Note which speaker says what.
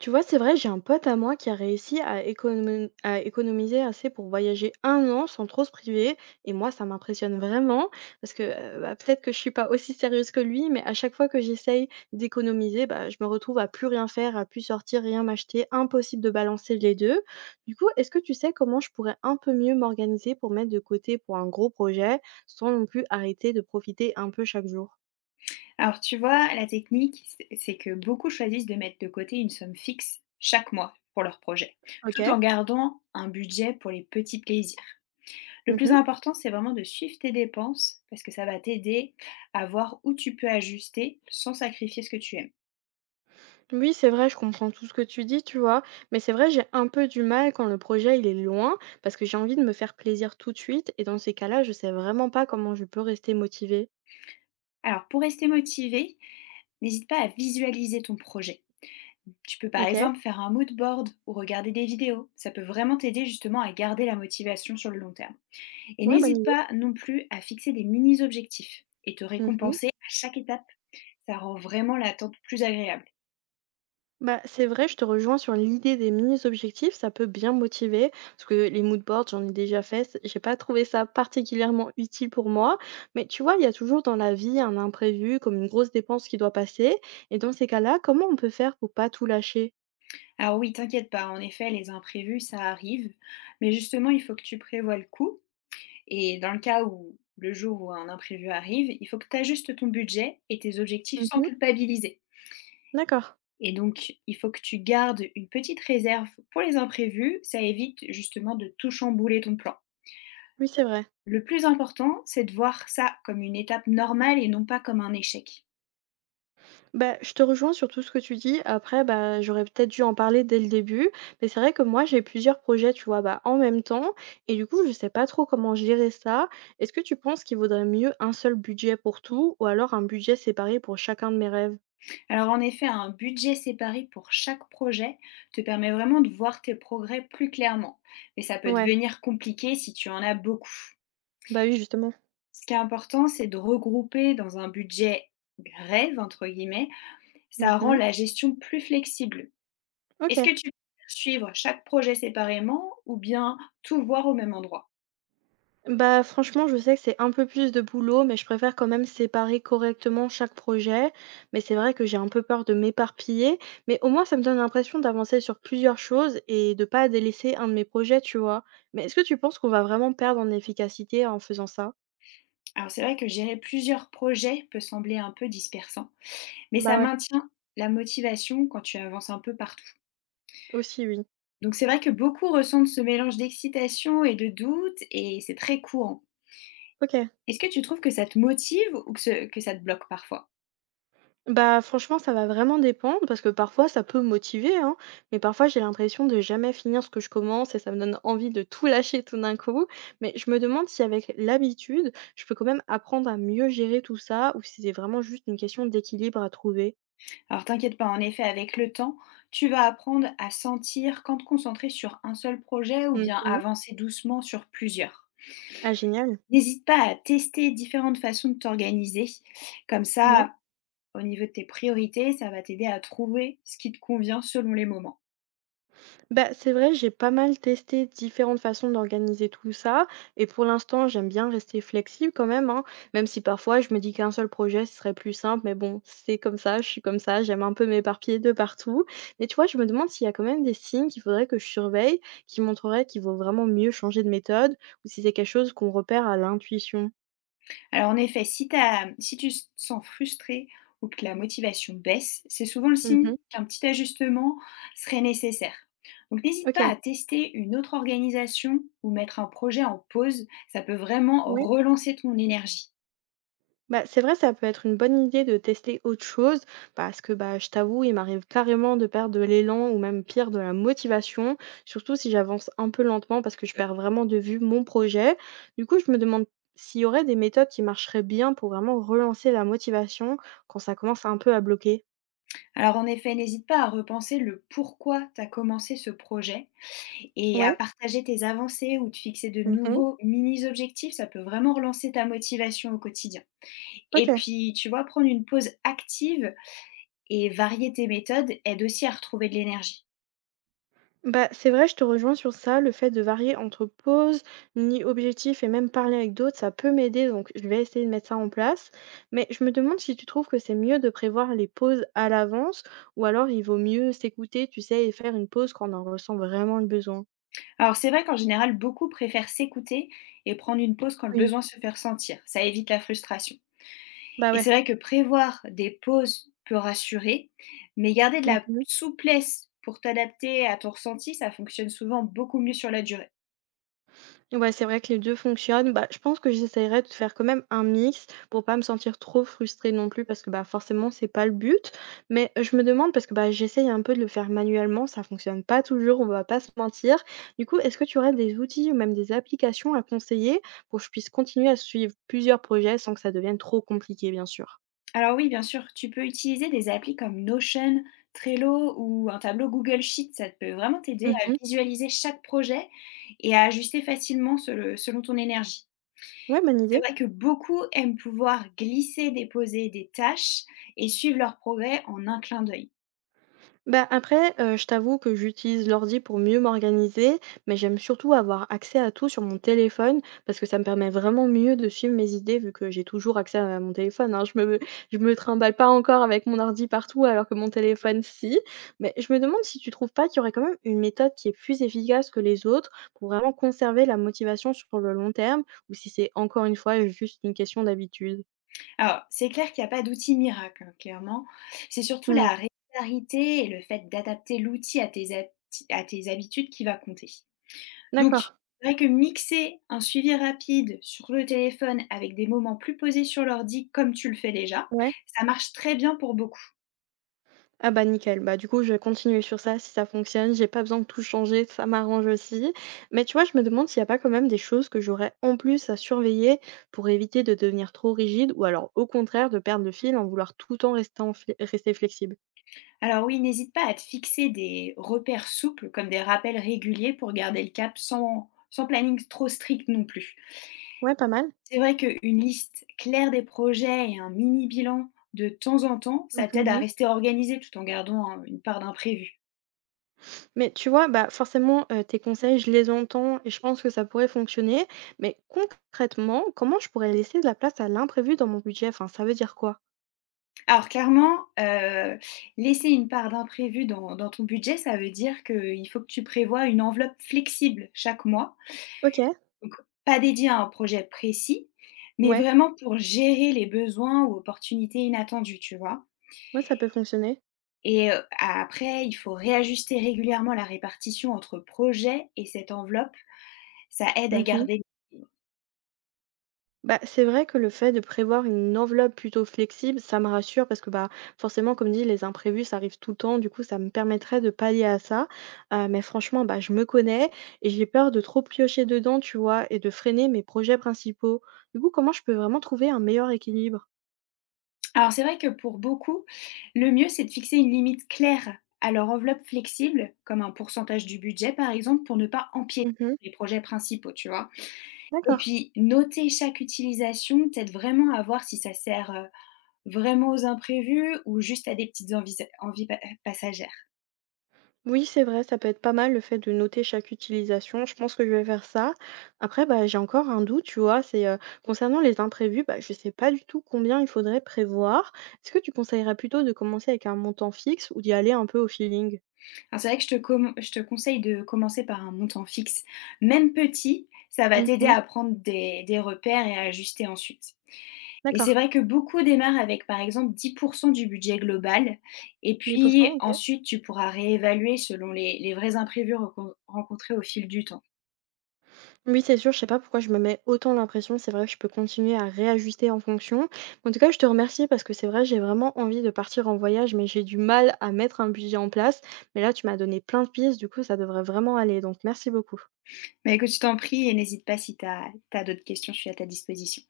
Speaker 1: Tu vois, c'est vrai, j'ai un pote à moi qui a réussi à économiser assez pour voyager un an sans trop se priver. Et moi, ça m'impressionne vraiment parce que bah, peut-être que je suis pas aussi sérieuse que lui, mais à chaque fois que j'essaye d'économiser, bah, je me retrouve à plus rien faire, à plus sortir, rien m'acheter. Impossible de balancer les deux. Du coup, est-ce que tu sais comment je pourrais un peu mieux m'organiser pour mettre de côté pour un gros projet sans non plus arrêter de profiter un peu chaque jour?
Speaker 2: Alors tu vois, la technique, c'est que beaucoup choisissent de mettre de côté une somme fixe chaque mois pour leur projet,
Speaker 1: Ok.
Speaker 2: tout en gardant un budget pour les petits plaisirs. Le plus important, c'est vraiment de suivre tes dépenses parce que ça va t'aider à voir où tu peux ajuster sans sacrifier ce que tu aimes.
Speaker 1: Oui, c'est vrai, je comprends tout ce que tu dis, tu vois. Mais c'est vrai, j'ai un peu du mal quand le projet il est loin, parce que j'ai envie de me faire plaisir tout de suite. Et dans ces cas-là, je sais vraiment pas comment je peux rester motivée.
Speaker 2: Alors pour rester motivé, n'hésite pas à visualiser ton projet. Tu peux par
Speaker 1: Ok,
Speaker 2: exemple faire un mood board ou regarder des vidéos. Ça peut vraiment t'aider justement à garder la motivation sur le long terme. Et
Speaker 1: ouais, bonne
Speaker 2: n'hésite
Speaker 1: idée.
Speaker 2: pas non plus à fixer des mini-objectifs et te
Speaker 1: Mhm.
Speaker 2: récompenser à chaque étape. Ça rend vraiment l'attente plus agréable.
Speaker 1: Bah, c'est vrai, je te rejoins sur l'idée des mini-objectifs, ça peut bien motiver, parce que les mood boards, j'en ai déjà fait, j'ai pas trouvé ça particulièrement utile pour moi, mais tu vois, il y a toujours dans la vie un imprévu, comme une grosse dépense qui doit passer, et dans ces cas-là, comment on peut faire pour pas tout lâcher?
Speaker 2: Alors oui, t'inquiète pas, en effet, les imprévus, ça arrive. Mais justement, il faut que tu prévoies le coup. Et dans le cas où le jour où un imprévu arrive, il faut que tu ajustes ton budget et tes objectifs sans
Speaker 1: Mhm.
Speaker 2: culpabiliser.
Speaker 1: D'accord,
Speaker 2: Et donc, il faut que tu gardes une petite réserve pour les imprévus. Ça évite justement de tout chambouler ton plan.
Speaker 1: oui, c'est vrai.
Speaker 2: Le plus important, c'est de voir ça comme une étape normale et non pas comme un échec.
Speaker 1: Bah, je te rejoins sur tout ce que tu dis. Après, bah, j'aurais peut-être dû en parler dès le début. Mais c'est vrai que moi, j'ai plusieurs projets, tu vois, bah, en même temps. Et du coup, je sais pas trop comment gérer ça. Est-ce que tu penses qu'il vaudrait mieux un seul budget pour tout ou alors un budget séparé pour chacun de mes rêves?
Speaker 2: Alors en effet, un budget séparé pour chaque projet te permet vraiment de voir tes progrès plus clairement. Mais ça peut
Speaker 1: Ouais,
Speaker 2: devenir compliqué si tu en as beaucoup.
Speaker 1: bah oui, justement.
Speaker 2: Ce qui est important, c'est de regrouper dans un budget «rêve», entre guillemets. Ça rend
Speaker 1: Mhm.
Speaker 2: la gestion plus flexible.
Speaker 1: Ok.
Speaker 2: Est-ce que tu préfères suivre chaque projet séparément ou bien tout voir au même endroit?
Speaker 1: Bah, franchement, je sais que c'est un peu plus de boulot, mais je préfère quand même séparer correctement chaque projet. Mais c'est vrai que j'ai un peu peur de m'éparpiller, mais au moins ça me donne l'impression d'avancer sur plusieurs choses et de pas délaisser un de mes projets, tu vois. Mais est-ce que tu penses qu'on va vraiment perdre en efficacité en faisant ça?
Speaker 2: Alors c'est vrai que gérer plusieurs projets peut sembler un peu dispersant, mais
Speaker 1: Bah
Speaker 2: ça
Speaker 1: ouais,
Speaker 2: maintient la motivation quand tu avances un peu partout.
Speaker 1: aussi oui.
Speaker 2: Donc c'est vrai que beaucoup ressentent ce mélange d'excitation et de doute et c'est très courant.
Speaker 1: Ok.
Speaker 2: Est-ce que tu trouves que ça te motive ou que, que ça te bloque parfois?
Speaker 1: Bah, franchement, ça va vraiment dépendre parce que parfois ça peut me motiver, hein, mais parfois j'ai l'impression de jamais finir ce que je commence et ça me donne envie de tout lâcher tout d'un coup. Mais je me demande si avec l'habitude, je peux quand même apprendre à mieux gérer tout ça ou si c'est vraiment juste une question d'équilibre à trouver.
Speaker 2: Alors t'inquiète pas, en effet, avec le temps, tu vas apprendre à sentir quand te concentrer sur un seul projet ou bien
Speaker 1: Mhm.
Speaker 2: avancer doucement sur plusieurs.
Speaker 1: Ah, génial.
Speaker 2: N'hésite pas à tester différentes façons de t'organiser. Comme
Speaker 1: Ouais.
Speaker 2: ça, au niveau de tes priorités, ça va t'aider à trouver ce qui te convient selon les moments.
Speaker 1: Bah, c'est vrai, j'ai pas mal testé différentes façons d'organiser tout ça. Et pour l'instant, j'aime bien rester flexible quand même, hein, même si parfois je me dis qu'un seul projet, ce serait plus simple. Mais bon, c'est comme ça, je suis comme ça, j'aime un peu m'éparpiller de partout. Mais tu vois, je me demande s'il y a quand même des signes qu'il faudrait que je surveille, qui montreraient qu'il vaut vraiment mieux changer de méthode, ou si c'est quelque chose qu'on repère à l'intuition.
Speaker 2: Alors en effet, si, si tu te sens frustré ou que la motivation baisse, c'est souvent le signe
Speaker 1: Mhm.
Speaker 2: qu'un petit ajustement serait nécessaire. Donc n'hésite
Speaker 1: Ok.
Speaker 2: pas à tester une autre organisation ou mettre un projet en pause. Ça peut vraiment
Speaker 1: Ouais.
Speaker 2: relancer ton énergie.
Speaker 1: Bah, c'est vrai, ça peut être une bonne idée de tester autre chose parce que bah, je t'avoue, il m'arrive carrément de perdre de l'élan ou même pire de la motivation, surtout si j'avance un peu lentement parce que je perds vraiment de vue mon projet. Du coup, je me demande s'il y aurait des méthodes qui marcheraient bien pour vraiment relancer la motivation quand ça commence un peu à bloquer.
Speaker 2: Alors en effet, n'hésite pas à repenser le pourquoi tu as commencé ce projet. Et à
Speaker 1: Ouais.
Speaker 2: partager tes avancées ou te fixer de
Speaker 1: Mhm.
Speaker 2: nouveaux mini objectifs, ça peut vraiment relancer ta motivation au quotidien.
Speaker 1: Ok.
Speaker 2: Et puis, tu vois, prendre une pause active et varier tes méthodes aide aussi à retrouver de l'énergie.
Speaker 1: Bah, c'est vrai, je te rejoins sur ça. Le fait de varier entre pause, ni objectif et même parler avec d'autres, ça peut m'aider. Donc, je vais essayer de mettre ça en place. Mais je me demande si tu trouves que c'est mieux de prévoir les pauses à l'avance ou alors il vaut mieux s'écouter, tu sais, et faire une pause quand on en ressent vraiment le besoin.
Speaker 2: Alors, c'est vrai qu'en général, beaucoup préfèrent s'écouter et prendre une pause quand le
Speaker 1: Oui,
Speaker 2: besoin se fait ressentir. Ça évite la frustration.
Speaker 1: bah
Speaker 2: Et
Speaker 1: ouais.
Speaker 2: c'est vrai que prévoir des pauses peut rassurer, mais garder de la
Speaker 1: Mhm.
Speaker 2: souplesse pour t'adapter à ton ressenti, ça fonctionne souvent beaucoup mieux sur la durée.
Speaker 1: Ouais, c'est vrai que les 2 fonctionnent. Bah, je pense que j'essaierai de faire quand même un mix pour pas me sentir trop frustrée non plus parce que, bah, forcément, c'est pas le but. Mais je me demande parce que, bah, j'essaye un peu de le faire manuellement, ça fonctionne pas toujours, on va pas se mentir. Du coup, est-ce que tu aurais des outils ou même des applications à conseiller pour que je puisse continuer à suivre plusieurs projets sans que ça devienne trop compliqué, bien sûr?
Speaker 2: Alors oui, bien sûr, tu peux utiliser des applis comme Notion, Trello ou un tableau Google Sheet. Ça peut vraiment t'aider à
Speaker 1: Mmh.
Speaker 2: visualiser chaque projet et à ajuster facilement selon ton énergie.
Speaker 1: Ouais, bonne
Speaker 2: C'est
Speaker 1: idée.
Speaker 2: vrai que beaucoup aiment pouvoir glisser, déposer des tâches et suivre leur progrès en un clin d'œil.
Speaker 1: Bah, après, je t'avoue que j'utilise l'ordi pour mieux m'organiser, mais j'aime surtout avoir accès à tout sur mon téléphone parce que ça me permet vraiment mieux de suivre mes idées vu que j'ai toujours accès à mon téléphone, hein. Je me trimballe pas encore avec mon ordi partout alors que mon téléphone, si. Mais je me demande si tu trouves pas qu'il y aurait quand même une méthode qui est plus efficace que les autres pour vraiment conserver la motivation sur le long terme ou si c'est encore une fois juste une question d'habitude?
Speaker 2: Alors, c'est clair qu'il n'y a pas d'outil miracle, hein, clairement. C'est surtout
Speaker 1: Mmh.
Speaker 2: la régularité et le fait d'adapter l'outil à tes habitudes qui va compter. Donc, c'est
Speaker 1: D'accord.
Speaker 2: vrai que mixer un suivi rapide sur le téléphone avec des moments plus posés sur l'ordi, comme tu le fais déjà,
Speaker 1: Ouais.
Speaker 2: ça marche très bien pour beaucoup.
Speaker 1: Ah bah nickel, bah du coup je vais continuer sur ça si ça fonctionne, j'ai pas besoin de tout changer, ça m'arrange aussi. Mais tu vois, je me demande s'il y a pas quand même des choses que j'aurais en plus à surveiller pour éviter de devenir trop rigide ou alors au contraire de perdre le fil en vouloir tout le temps rester, rester flexible.
Speaker 2: Alors oui, n'hésite pas à te fixer des repères souples, comme des rappels réguliers pour garder le cap sans planning trop strict non plus.
Speaker 1: Ouais, pas mal.
Speaker 2: C'est vrai qu'une liste claire des projets et un mini bilan de temps en temps,
Speaker 1: Mhm,
Speaker 2: ça t'aide à
Speaker 1: mhm.
Speaker 2: rester organisé tout en gardant hein, une part d'imprévu.
Speaker 1: Mais tu vois, bah forcément, tes conseils, je les entends et je pense que ça pourrait fonctionner. Mais concrètement, comment je pourrais laisser de la place à l'imprévu dans mon budget? Enfin, ça veut dire quoi?
Speaker 2: Alors clairement, laisser une part d'imprévu dans ton budget, ça veut dire qu'il faut que tu prévois une enveloppe flexible chaque mois,
Speaker 1: Ok.
Speaker 2: donc pas dédiée à un projet précis, mais
Speaker 1: Ouais,
Speaker 2: vraiment pour gérer les besoins ou opportunités inattendues, tu vois?
Speaker 1: ouais, ça peut fonctionner.
Speaker 2: Et après, il faut réajuster régulièrement la répartition entre projets et cette enveloppe. Ça aide à
Speaker 1: Mhm.
Speaker 2: garder.
Speaker 1: Bah, c'est vrai que le fait de prévoir une enveloppe plutôt flexible, ça me rassure parce que bah forcément, comme dit, les imprévus, ça arrive tout le temps. Du coup, ça me permettrait de pallier à ça. Mais franchement, bah, je me connais et j'ai peur de trop piocher dedans, tu vois, et de freiner mes projets principaux. Du coup, comment je peux vraiment trouver un meilleur équilibre?
Speaker 2: Alors c'est vrai que pour beaucoup, le mieux c'est de fixer une limite claire à leur enveloppe flexible, comme un pourcentage du budget par exemple, pour ne pas empiéter
Speaker 1: Mhm.
Speaker 2: sur les projets principaux, tu vois? Et
Speaker 1: D'accord.
Speaker 2: puis noter chaque utilisation t'aide vraiment à voir si ça sert, vraiment aux imprévus ou juste à des petites envies pa passagères.
Speaker 1: Oui, c'est vrai, ça peut être pas mal le fait de noter chaque utilisation. Je pense que je vais faire ça. Après, bah, j'ai encore un doute, tu vois, c'est concernant les imprévus, bah, je sais pas du tout combien il faudrait prévoir. Est-ce que tu conseillerais plutôt de commencer avec un montant fixe ou d'y aller un peu au feeling?
Speaker 2: Alors c'est vrai que je te conseille de commencer par un montant fixe, même petit, ça va t'aider
Speaker 1: Mhm.
Speaker 2: à prendre des repères et à ajuster ensuite. Et c'est
Speaker 1: D'accord,
Speaker 2: vrai que beaucoup démarrent avec, par exemple, 10% du budget global et
Speaker 1: 10%,
Speaker 2: puis
Speaker 1: ok.
Speaker 2: ensuite tu pourras réévaluer selon les vrais imprévus recon rencontrés au fil du temps.
Speaker 1: Oui, c'est sûr, je sais pas pourquoi je me mets autant l'impression. C'est vrai que je peux continuer à réajuster en fonction. En tout cas, je te remercie parce que c'est vrai, j'ai vraiment envie de partir en voyage, mais j'ai du mal à mettre un budget en place. Mais là, tu m'as donné plein de pistes, du coup, ça devrait vraiment aller. Donc, merci beaucoup.
Speaker 2: Mais écoute, je t'en prie et n'hésite pas si tu as d'autres questions, je suis à ta disposition.